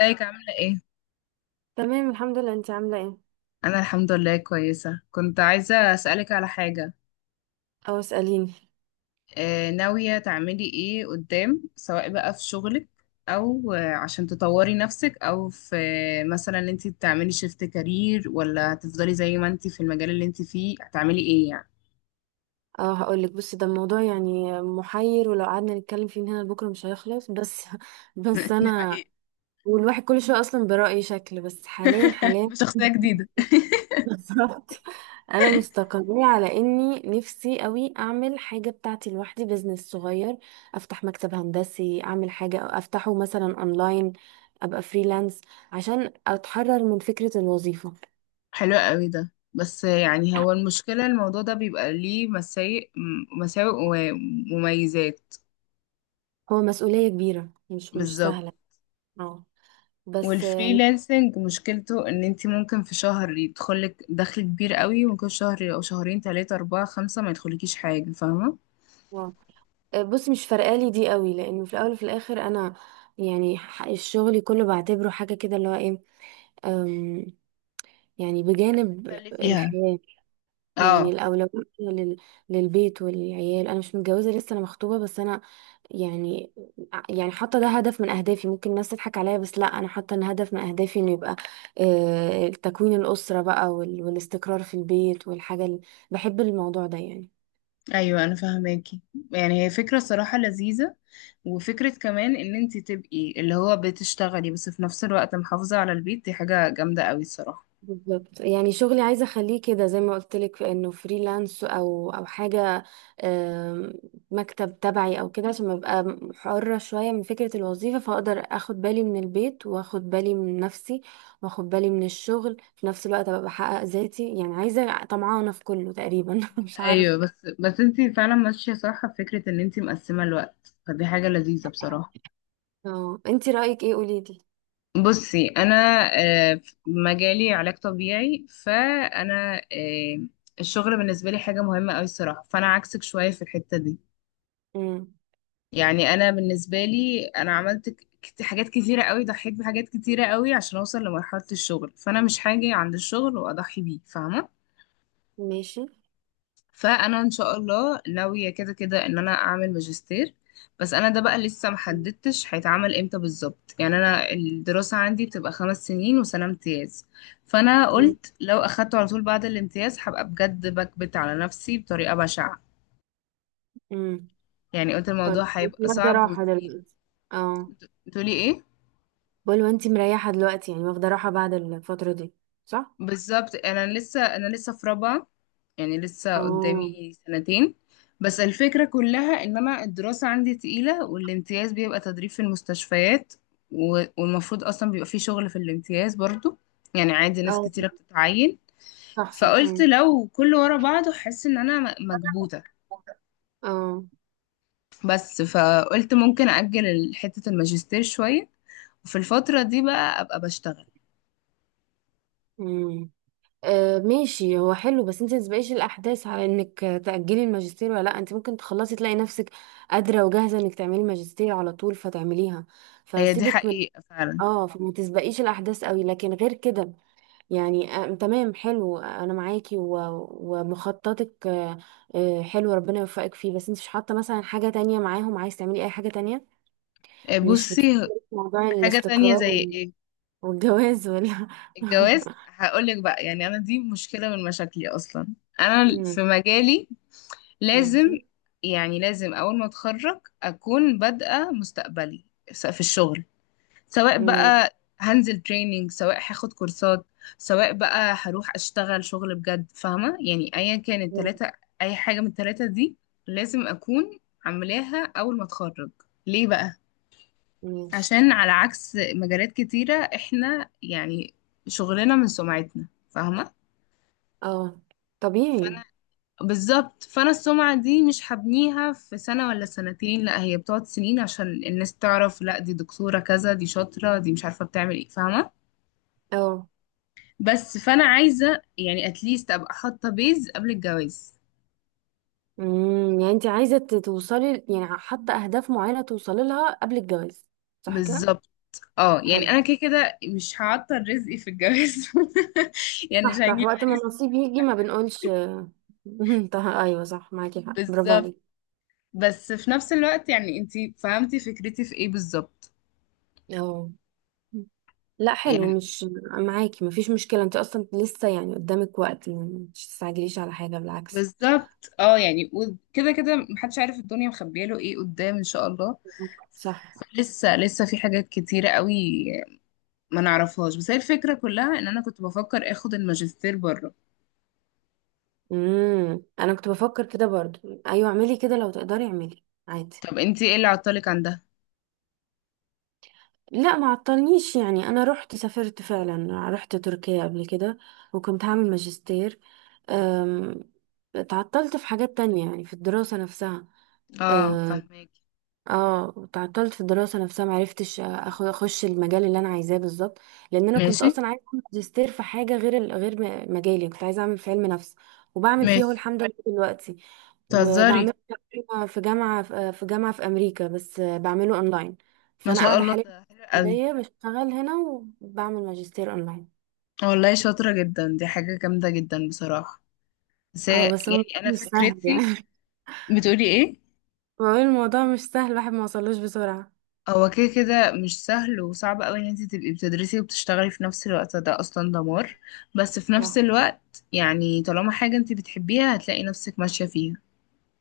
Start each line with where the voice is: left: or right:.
left: ازيك عاملة ايه؟
right: تمام الحمد لله. انت عامله ايه؟
left: أنا الحمد لله كويسة. كنت عايزة أسألك على حاجة.
right: اه اساليني.
left: ناوية تعملي ايه قدام، سواء بقى في شغلك أو عشان تطوري نفسك، أو في مثلا ان انت تعملي شيفت كارير ولا هتفضلي زي ما انت في المجال اللي انت فيه، هتعملي ايه يعني؟
right: اه هقولك، بصي ده الموضوع يعني محير، ولو قعدنا نتكلم فيه من هنا لبكره مش هيخلص بس. بس
left: دي
right: انا
left: حقيقة.
right: والواحد كل شويه اصلا برأي شكل، بس حاليا حاليا.
left: بشخصية جديدة.
right: بالظبط. انا مستقرة على اني نفسي قوي اعمل حاجه بتاعتي لوحدي، بزنس صغير، افتح مكتب هندسي، اعمل حاجه أو افتحه مثلا اونلاين، ابقى فريلانس، عشان اتحرر من فكره الوظيفه.
left: حلو قوي ده، بس يعني هو المشكلة الموضوع ده بيبقى ليه مساوئ ومميزات.
right: هو مسؤوليه كبيره، مش
left: بالظبط.
right: سهله. اه. بس
left: والفريلانسنج مشكلته ان انت ممكن في شهر يدخلك دخل كبير قوي، وممكن شهر او شهرين ثلاثة اربعة خمسة ما يدخلكيش حاجة، فاهمة؟
right: بص، مش فارقالي دي قوي، لانه في الاول وفي الاخر انا يعني الشغل كله بعتبره حاجه كده اللي هو ايه. أم، يعني بجانب
left: تتسلي فيها.
right: الحياه، يعني
left: اه،
right: الاولويه لل- للبيت والعيال. انا مش متجوزه لسه، انا مخطوبه، بس انا يعني يعني حاطه ده هدف من اهدافي، ممكن الناس تضحك عليا، بس لا انا حاطه ان هدف من اهدافي انه يبقى تكوين الاسره بقى والاستقرار في البيت والحاجه اللي بحب الموضوع ده يعني.
left: ايوه انا فاهماكي. يعني هي فكرة صراحة لذيذة، وفكرة كمان ان انت تبقي اللي هو بتشتغلي بس في نفس الوقت محافظة على البيت، دي حاجة جامدة قوي الصراحة.
right: بالظبط. يعني شغلي عايزه اخليه كده زي ما قلت لك، انه فريلانس او حاجه، آم، مكتب تبعي او كده، عشان ابقى حره شويه من فكره الوظيفه، فاقدر اخد بالي من البيت، واخد بالي من نفسي، واخد بالي من الشغل في نفس الوقت، ابقى بحقق ذاتي. يعني عايزه طمعانه في كله تقريبا. مش عارفه.
left: ايوه، بس انت فعلا ماشية صح في فكرة ان انت مقسمة الوقت، فدي حاجة لذيذة بصراحة.
right: اه، انتي رايك ايه؟ قولي لي.
left: بصي انا، في مجالي علاج طبيعي، فانا الشغل بالنسبه لي حاجه مهمه قوي الصراحه، فانا عكسك شويه في الحته دي.
right: امم.
left: يعني انا بالنسبه لي عملت حاجات كتيره قوي، ضحيت بحاجات كتيره قوي عشان اوصل لمرحله الشغل، فانا مش هاجي عند الشغل واضحي بيه، فاهمه.
right: ماشي.
left: فانا ان شاء الله ناويه كده كده ان انا اعمل ماجستير، بس انا ده بقى لسه محددتش هيتعمل امتى بالظبط. يعني انا الدراسه عندي بتبقى 5 سنين وسنه امتياز، فانا
right: ماشي.
left: قلت لو اخدته على طول بعد الامتياز هبقى بجد بكبت على نفسي بطريقه بشعه.
right: امم.
left: يعني قلت
right: طيب،
left: الموضوع
right: انتي
left: هيبقى
right: واخده
left: صعب
right: راحه
left: وتقيل.
right: دلوقتي؟ اه.
left: بتقولي ايه؟
right: بقول وانتي مريحة دلوقتي، يعني واخدة راحة بعد الفترة دي، صح؟
left: بالظبط انا لسه في رابعه، يعني لسه
right: اه.
left: قدامي سنتين. بس الفكره كلها ان انا الدراسه عندي تقيله، والامتياز بيبقى تدريب في المستشفيات، والمفروض اصلا بيبقى في شغل في الامتياز برضو. يعني عادي ناس
right: اه،
left: كتيره بتتعين.
right: صح صح.
left: فقلت
right: مم.
left: لو كله ورا بعضه حاسه ان انا مكبوته.
right: اه.
left: بس فقلت ممكن اجل حته الماجستير شويه، وفي الفتره دي بقى ابقى بشتغل.
right: مم. ماشي، هو حلو، بس انت متبقيش الاحداث على انك تأجلي الماجستير ولا لا، انت ممكن تخلصي تلاقي نفسك قادرة وجاهزة انك تعملي ماجستير على طول فتعمليها،
left: هي دي
right: فسيبك من.
left: حقيقه فعلا.
right: اه، فما تسبقيش الاحداث قوي، لكن غير كده يعني تمام، حلو، انا معاكي ومخططك، حلو، ربنا يوفقك فيه. بس انت مش حاطه مثلا حاجه تانية معاهم؟ عايز تعملي اي حاجه تانية؟ مش بتفكري
left: بصي.
right: في موضوع
left: حاجه تانية
right: الاستقرار
left: زي ايه؟
right: والجواز ولا؟
left: الجواز هقولك بقى، يعني انا دي مشكله من مشاكلي اصلا. انا
right: مم.
left: في مجالي
right: ماشي.
left: لازم، يعني لازم اول ما اتخرج اكون بادئه مستقبلي في الشغل، سواء
right: ماشي.
left: بقى هنزل تريننج، سواء هاخد كورسات، سواء بقى هروح اشتغل شغل بجد، فاهمه؟ يعني ايا كان
right: مم.
left: التلاته، اي حاجه من التلاته دي لازم اكون عاملاها اول ما اتخرج. ليه بقى؟
right: ماشي.
left: عشان على عكس مجالات كتيرة، احنا يعني شغلنا من سمعتنا، فاهمة؟
right: اه، طبيعي.
left: فانا بالظبط، فانا السمعة دي مش هبنيها في سنة ولا سنتين، لا هي بتقعد سنين عشان الناس تعرف لا دي دكتورة كذا، دي شاطرة، دي مش عارفة بتعمل ايه، فاهمة؟
right: اه.
left: بس فانا عايزة يعني اتليست ابقى حاطة بيز قبل الجواز.
right: مم. يعني انت عايزه توصلي، يعني حاطه اهداف معينه توصلي لها قبل الجواز، صح كده؟
left: بالظبط، اه يعني
right: حلو.
left: انا كده كده مش هعطل رزقي في الجواز. يعني مش
right: صح صح،
left: هجيب
right: وقت ما
left: عريس.
right: النصيب يجي ما بنقولش. طه، ايوه صح، معاكي حق، برافو
left: بالظبط.
right: عليكي.
left: بس في نفس الوقت يعني انتي فهمتي فكرتي في ايه بالظبط؟
right: اه، لا
left: يعني
right: حلو، مش معاكي مفيش مشكلة، انت اصلا لسه يعني قدامك وقت، يعني مش تستعجليش على حاجة بالعكس.
left: بالظبط اه، يعني وكده كده محدش عارف الدنيا مخبيه له ايه قدام، ان شاء الله.
right: صح.
left: لسه لسه في حاجات كتيرة قوي ما نعرفهاش، بس هي الفكرة كلها ان انا كنت بفكر اخد الماجستير بره.
right: امم، انا كنت بفكر كده برضو، ايوه اعملي كده لو تقدري، اعملي عادي.
left: طب انتي ايه اللي عطلك عن ده؟
right: لا، ما عطلنيش، يعني انا رحت سافرت فعلا، رحت تركيا قبل كده، وكنت هعمل ماجستير. أم، اتعطلت في حاجات تانية، يعني في الدراسة نفسها.
left: اه،
right: آه،
left: فهماكي.
right: اه تعطلت في الدراسه نفسها، معرفتش اخد اخش المجال اللي انا عايزاه بالظبط، لان انا كنت
left: ماشي.
right: اصلا عايزه اعمل ماجستير في حاجه غير غير مجالي، كنت عايزه اعمل في علم نفس، وبعمل فيه اهو
left: ماشي.
right: الحمد لله دلوقتي، وبعمله
left: تهزري.
right: في جامعه، في جامعه في امريكا، بس بعمله اونلاين.
left: ما
right: فانا
left: شاء
right: قاعده
left: الله،
right: حاليا في
left: ده حلو قوي.
right: السعوديه، بشتغل هنا وبعمل ماجستير اونلاين.
left: والله شاطرة جدا، دي حاجة جامدة جدا بصراحة. بس
right: اه بس هو
left: يعني انا
right: مش سهل
left: فكرتي.
right: يعني.
left: بتقولي ايه؟
right: بقول الموضوع مش سهل، الواحد ما وصلوش بسرعه.
left: هو كده كده مش سهل، وصعب قوي ان انت تبقي بتدرسي وبتشتغلي في نفس الوقت ده اصلا دمار. بس في نفس
right: صح،
left: الوقت يعني طالما حاجة انت بتحبيها هتلاقي نفسك ماشية فيها.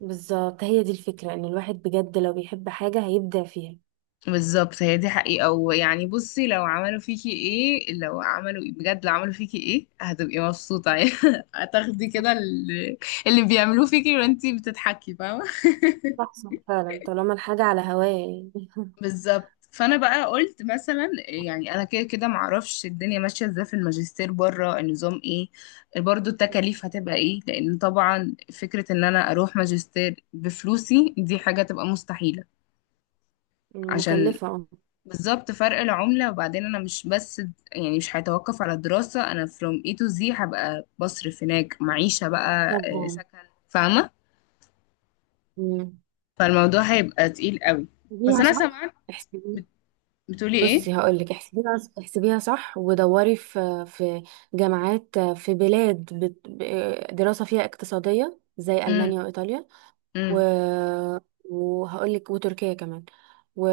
right: بالظبط، هي دي الفكرة، ان الواحد بجد لو بيحب حاجة هيبدع فيها.
left: بالظبط، هي دي حقيقة. ويعني بصي لو عملوا فيكي ايه، لو عملوا ايه، بجد لو عملوا فيكي ايه هتبقي مبسوطة. يعني هتاخدي كده اللي بيعملوه فيكي وانتي بتضحكي، فاهمة؟
right: صح فعلا، طالما الحاجة على هواية يعني.
left: بالظبط. فانا بقى قلت مثلا يعني انا كده كده معرفش الدنيا ماشيه ازاي في الماجستير بره، النظام ايه، برضو التكاليف هتبقى ايه، لان طبعا فكره ان انا اروح ماجستير بفلوسي دي حاجه تبقى مستحيله. عشان
right: مكلفة اه.
left: بالظبط فرق العمله. وبعدين انا مش بس، يعني مش هيتوقف على الدراسه، انا from A to Z هبقى بصرف هناك معيشه بقى،
right: طبعا.
left: سكن، فاهمه؟
right: مم.
left: فالموضوع هيبقى تقيل قوي. بس
right: احسبيها
left: انا
right: صح،
left: سمعت.
right: احسبي.
left: بتقولي ايه؟
right: بصي هقول لك، احسبيها احسبيها صح، ودوري في جامعات في بلاد دراسة فيها اقتصادية زي
left: امم
right: ألمانيا وإيطاليا و... وهقول لك، وتركيا كمان، و...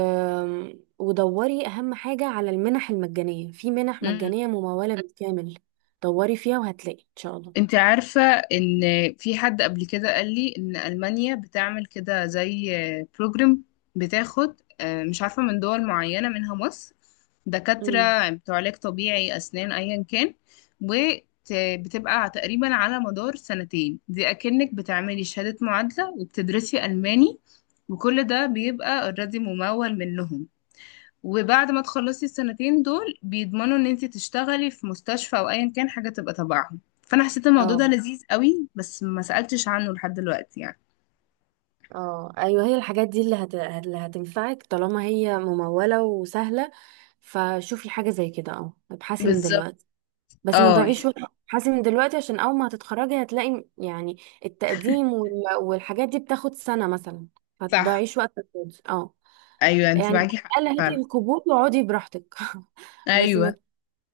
right: ودوري أهم حاجة على المنح المجانية، في منح
left: امم
right: مجانية ممولة بالكامل، دوري فيها وهتلاقي إن شاء الله.
left: انت عارفة ان في حد قبل كده قال لي ان ألمانيا بتعمل كده زي بروجرام، بتاخد مش عارفة من دول معينة منها مصر،
right: امم.
left: دكاترة بتوع علاج طبيعي أسنان أيا كان، وبتبقى تقريبا على مدار سنتين دي أكنك بتعملي شهادة معادلة وبتدرسي ألماني، وكل ده بيبقى اوريدي ممول منهم. وبعد ما تخلصي السنتين دول بيضمنوا ان انت تشتغلي في مستشفى او ايا كان حاجه تبقى تبعهم، فانا حسيت الموضوع
right: اه
left: ده لذيذ قوي بس ما سالتش عنه لحد دلوقتي يعني.
right: اه ايوه، هي الحاجات دي اللي، اللي هتنفعك طالما هي ممولة وسهلة، فشوفي حاجة زي كده اه، ابحثي من
left: بالظبط،
right: دلوقتي بس ما
left: اه
right: تضيعيش وقت.
left: يعني
right: ابحثي من دلوقتي عشان اول ما هتتخرجي هتلاقي يعني التقديم والحاجات دي بتاخد سنة مثلا،
left: صح.
right: فتضيعيش وقت فاضي. اه،
left: ايوه انت
right: يعني
left: معاكي حق
right: على الأقل هاتي
left: فعلا.
right: القبول واقعدي براحتك، بس
left: ايوه.
right: ما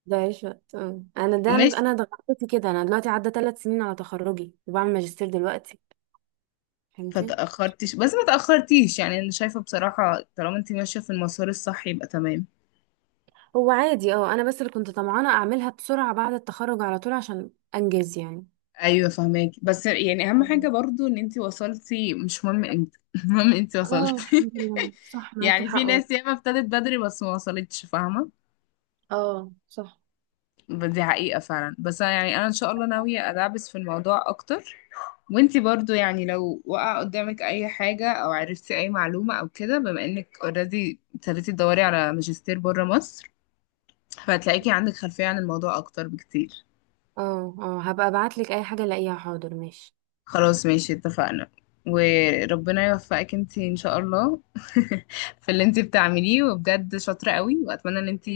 right: تضيعيش وقت اه. انا ده انا
left: ماشي.
right: ضغطت كده، انا دلوقتي عدى 3 سنين على تخرجي وبعمل ماجستير دلوقتي، فهمتي؟
left: فتاخرتيش، بس ما تاخرتيش، يعني انا شايفه بصراحه طالما انت ماشيه في المسار الصح يبقى تمام.
right: هو عادي اه، انا بس اللي كنت طمعانه اعملها بسرعه بعد التخرج على طول عشان انجز يعني.
left: ايوه فهماك، بس يعني اهم حاجه
right: مم.
left: برضو ان انت وصلتي مش مهم امتى. المهم انت
right: اه
left: وصلتي.
right: الحمد لله، صح معاكي
left: يعني في
right: حق
left: ناس
right: والله.
left: ياما ابتدت بدري بس ما وصلتش، فاهمه؟
right: اه صح.
left: دي حقيقه فعلا. بس أنا يعني انا ان شاء الله ناويه ادعبس في الموضوع اكتر. وانت برضو يعني لو وقع قدامك اي حاجه او عرفتي اي معلومه او كده، بما انك اوريدي ابتديتي تدوري على ماجستير بره مصر، فهتلاقيكي عندك خلفيه عن الموضوع اكتر بكتير.
right: اه اه هبقى ابعتلك اي حاجه الاقيها، حاضر ماشي.
left: خلاص ماشي اتفقنا. وربنا يوفقك انتي ان شاء الله. في اللي انتي بتعمليه، وبجد شاطرة قوي، واتمنى ان انتي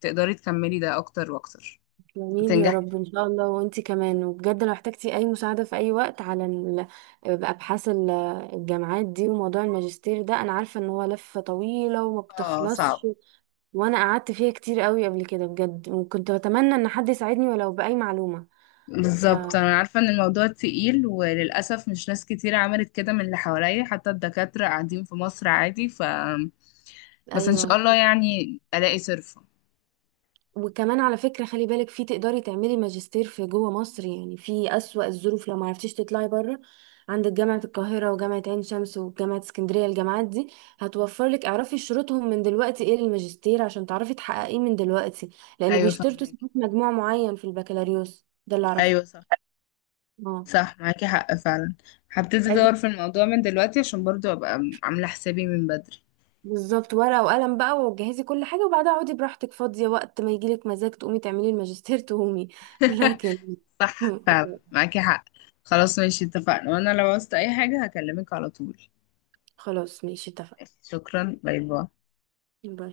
left: تقدري تكملي ده اكتر واكتر
right: جميل، يا
left: وتنجحي
right: رب
left: فيه.
right: ان شاء الله، وانتي كمان، وبجد لو احتجتي اي مساعده في اي وقت على ابحاث الجامعات دي وموضوع الماجستير ده، انا عارفه ان هو لفه طويله وما
left: اه صعب.
right: بتخلصش، وانا قعدت فيها كتير قوي قبل كده بجد، وكنت بتمنى ان حد يساعدني ولو باي معلومه. ف.
left: بالظبط، انا عارفة ان الموضوع تقيل، وللأسف مش ناس كتير عملت كده من اللي حواليا حتى الدكاترة قاعدين في مصر عادي. بس ان شاء
right: ايوه،
left: الله يعني الاقي صرفة.
right: وكمان على فكرة، خلي بالك، في تقدري تعملي ماجستير في جوه مصر، يعني في أسوأ الظروف لو ما عرفتيش تطلعي بره، عندك جامعة القاهرة وجامعة عين شمس وجامعة اسكندرية، الجامعات دي هتوفر لك، اعرفي شروطهم من دلوقتي ايه للماجستير عشان تعرفي تحققيه من دلوقتي، لأن
left: ايوه
right: بيشترطوا
left: فاهمك.
right: ساعات مجموع معين في البكالوريوس، ده اللي أعرفه.
left: ايوه صح.
right: اه،
left: صح معاكي حق فعلا. هبتدي
right: أجي-
left: ادور في الموضوع من دلوقتي عشان برضو ابقى عاملة حسابي من بدري.
right: بالظبط، ورقة وقلم بقى، وجهزي كل حاجة، وبعدها اقعدي براحتك فاضية، وقت ما يجيلك مزاج تقومي تعملي الماجستير تقومي. لكن
left: صح فعلا معاكي حق. خلاص ماشي اتفقنا، وانا لو عوزت اي حاجة هكلمك على طول.
right: خلاص ماشي اتفقنا.
left: شكرا، باي باي.
right: باي.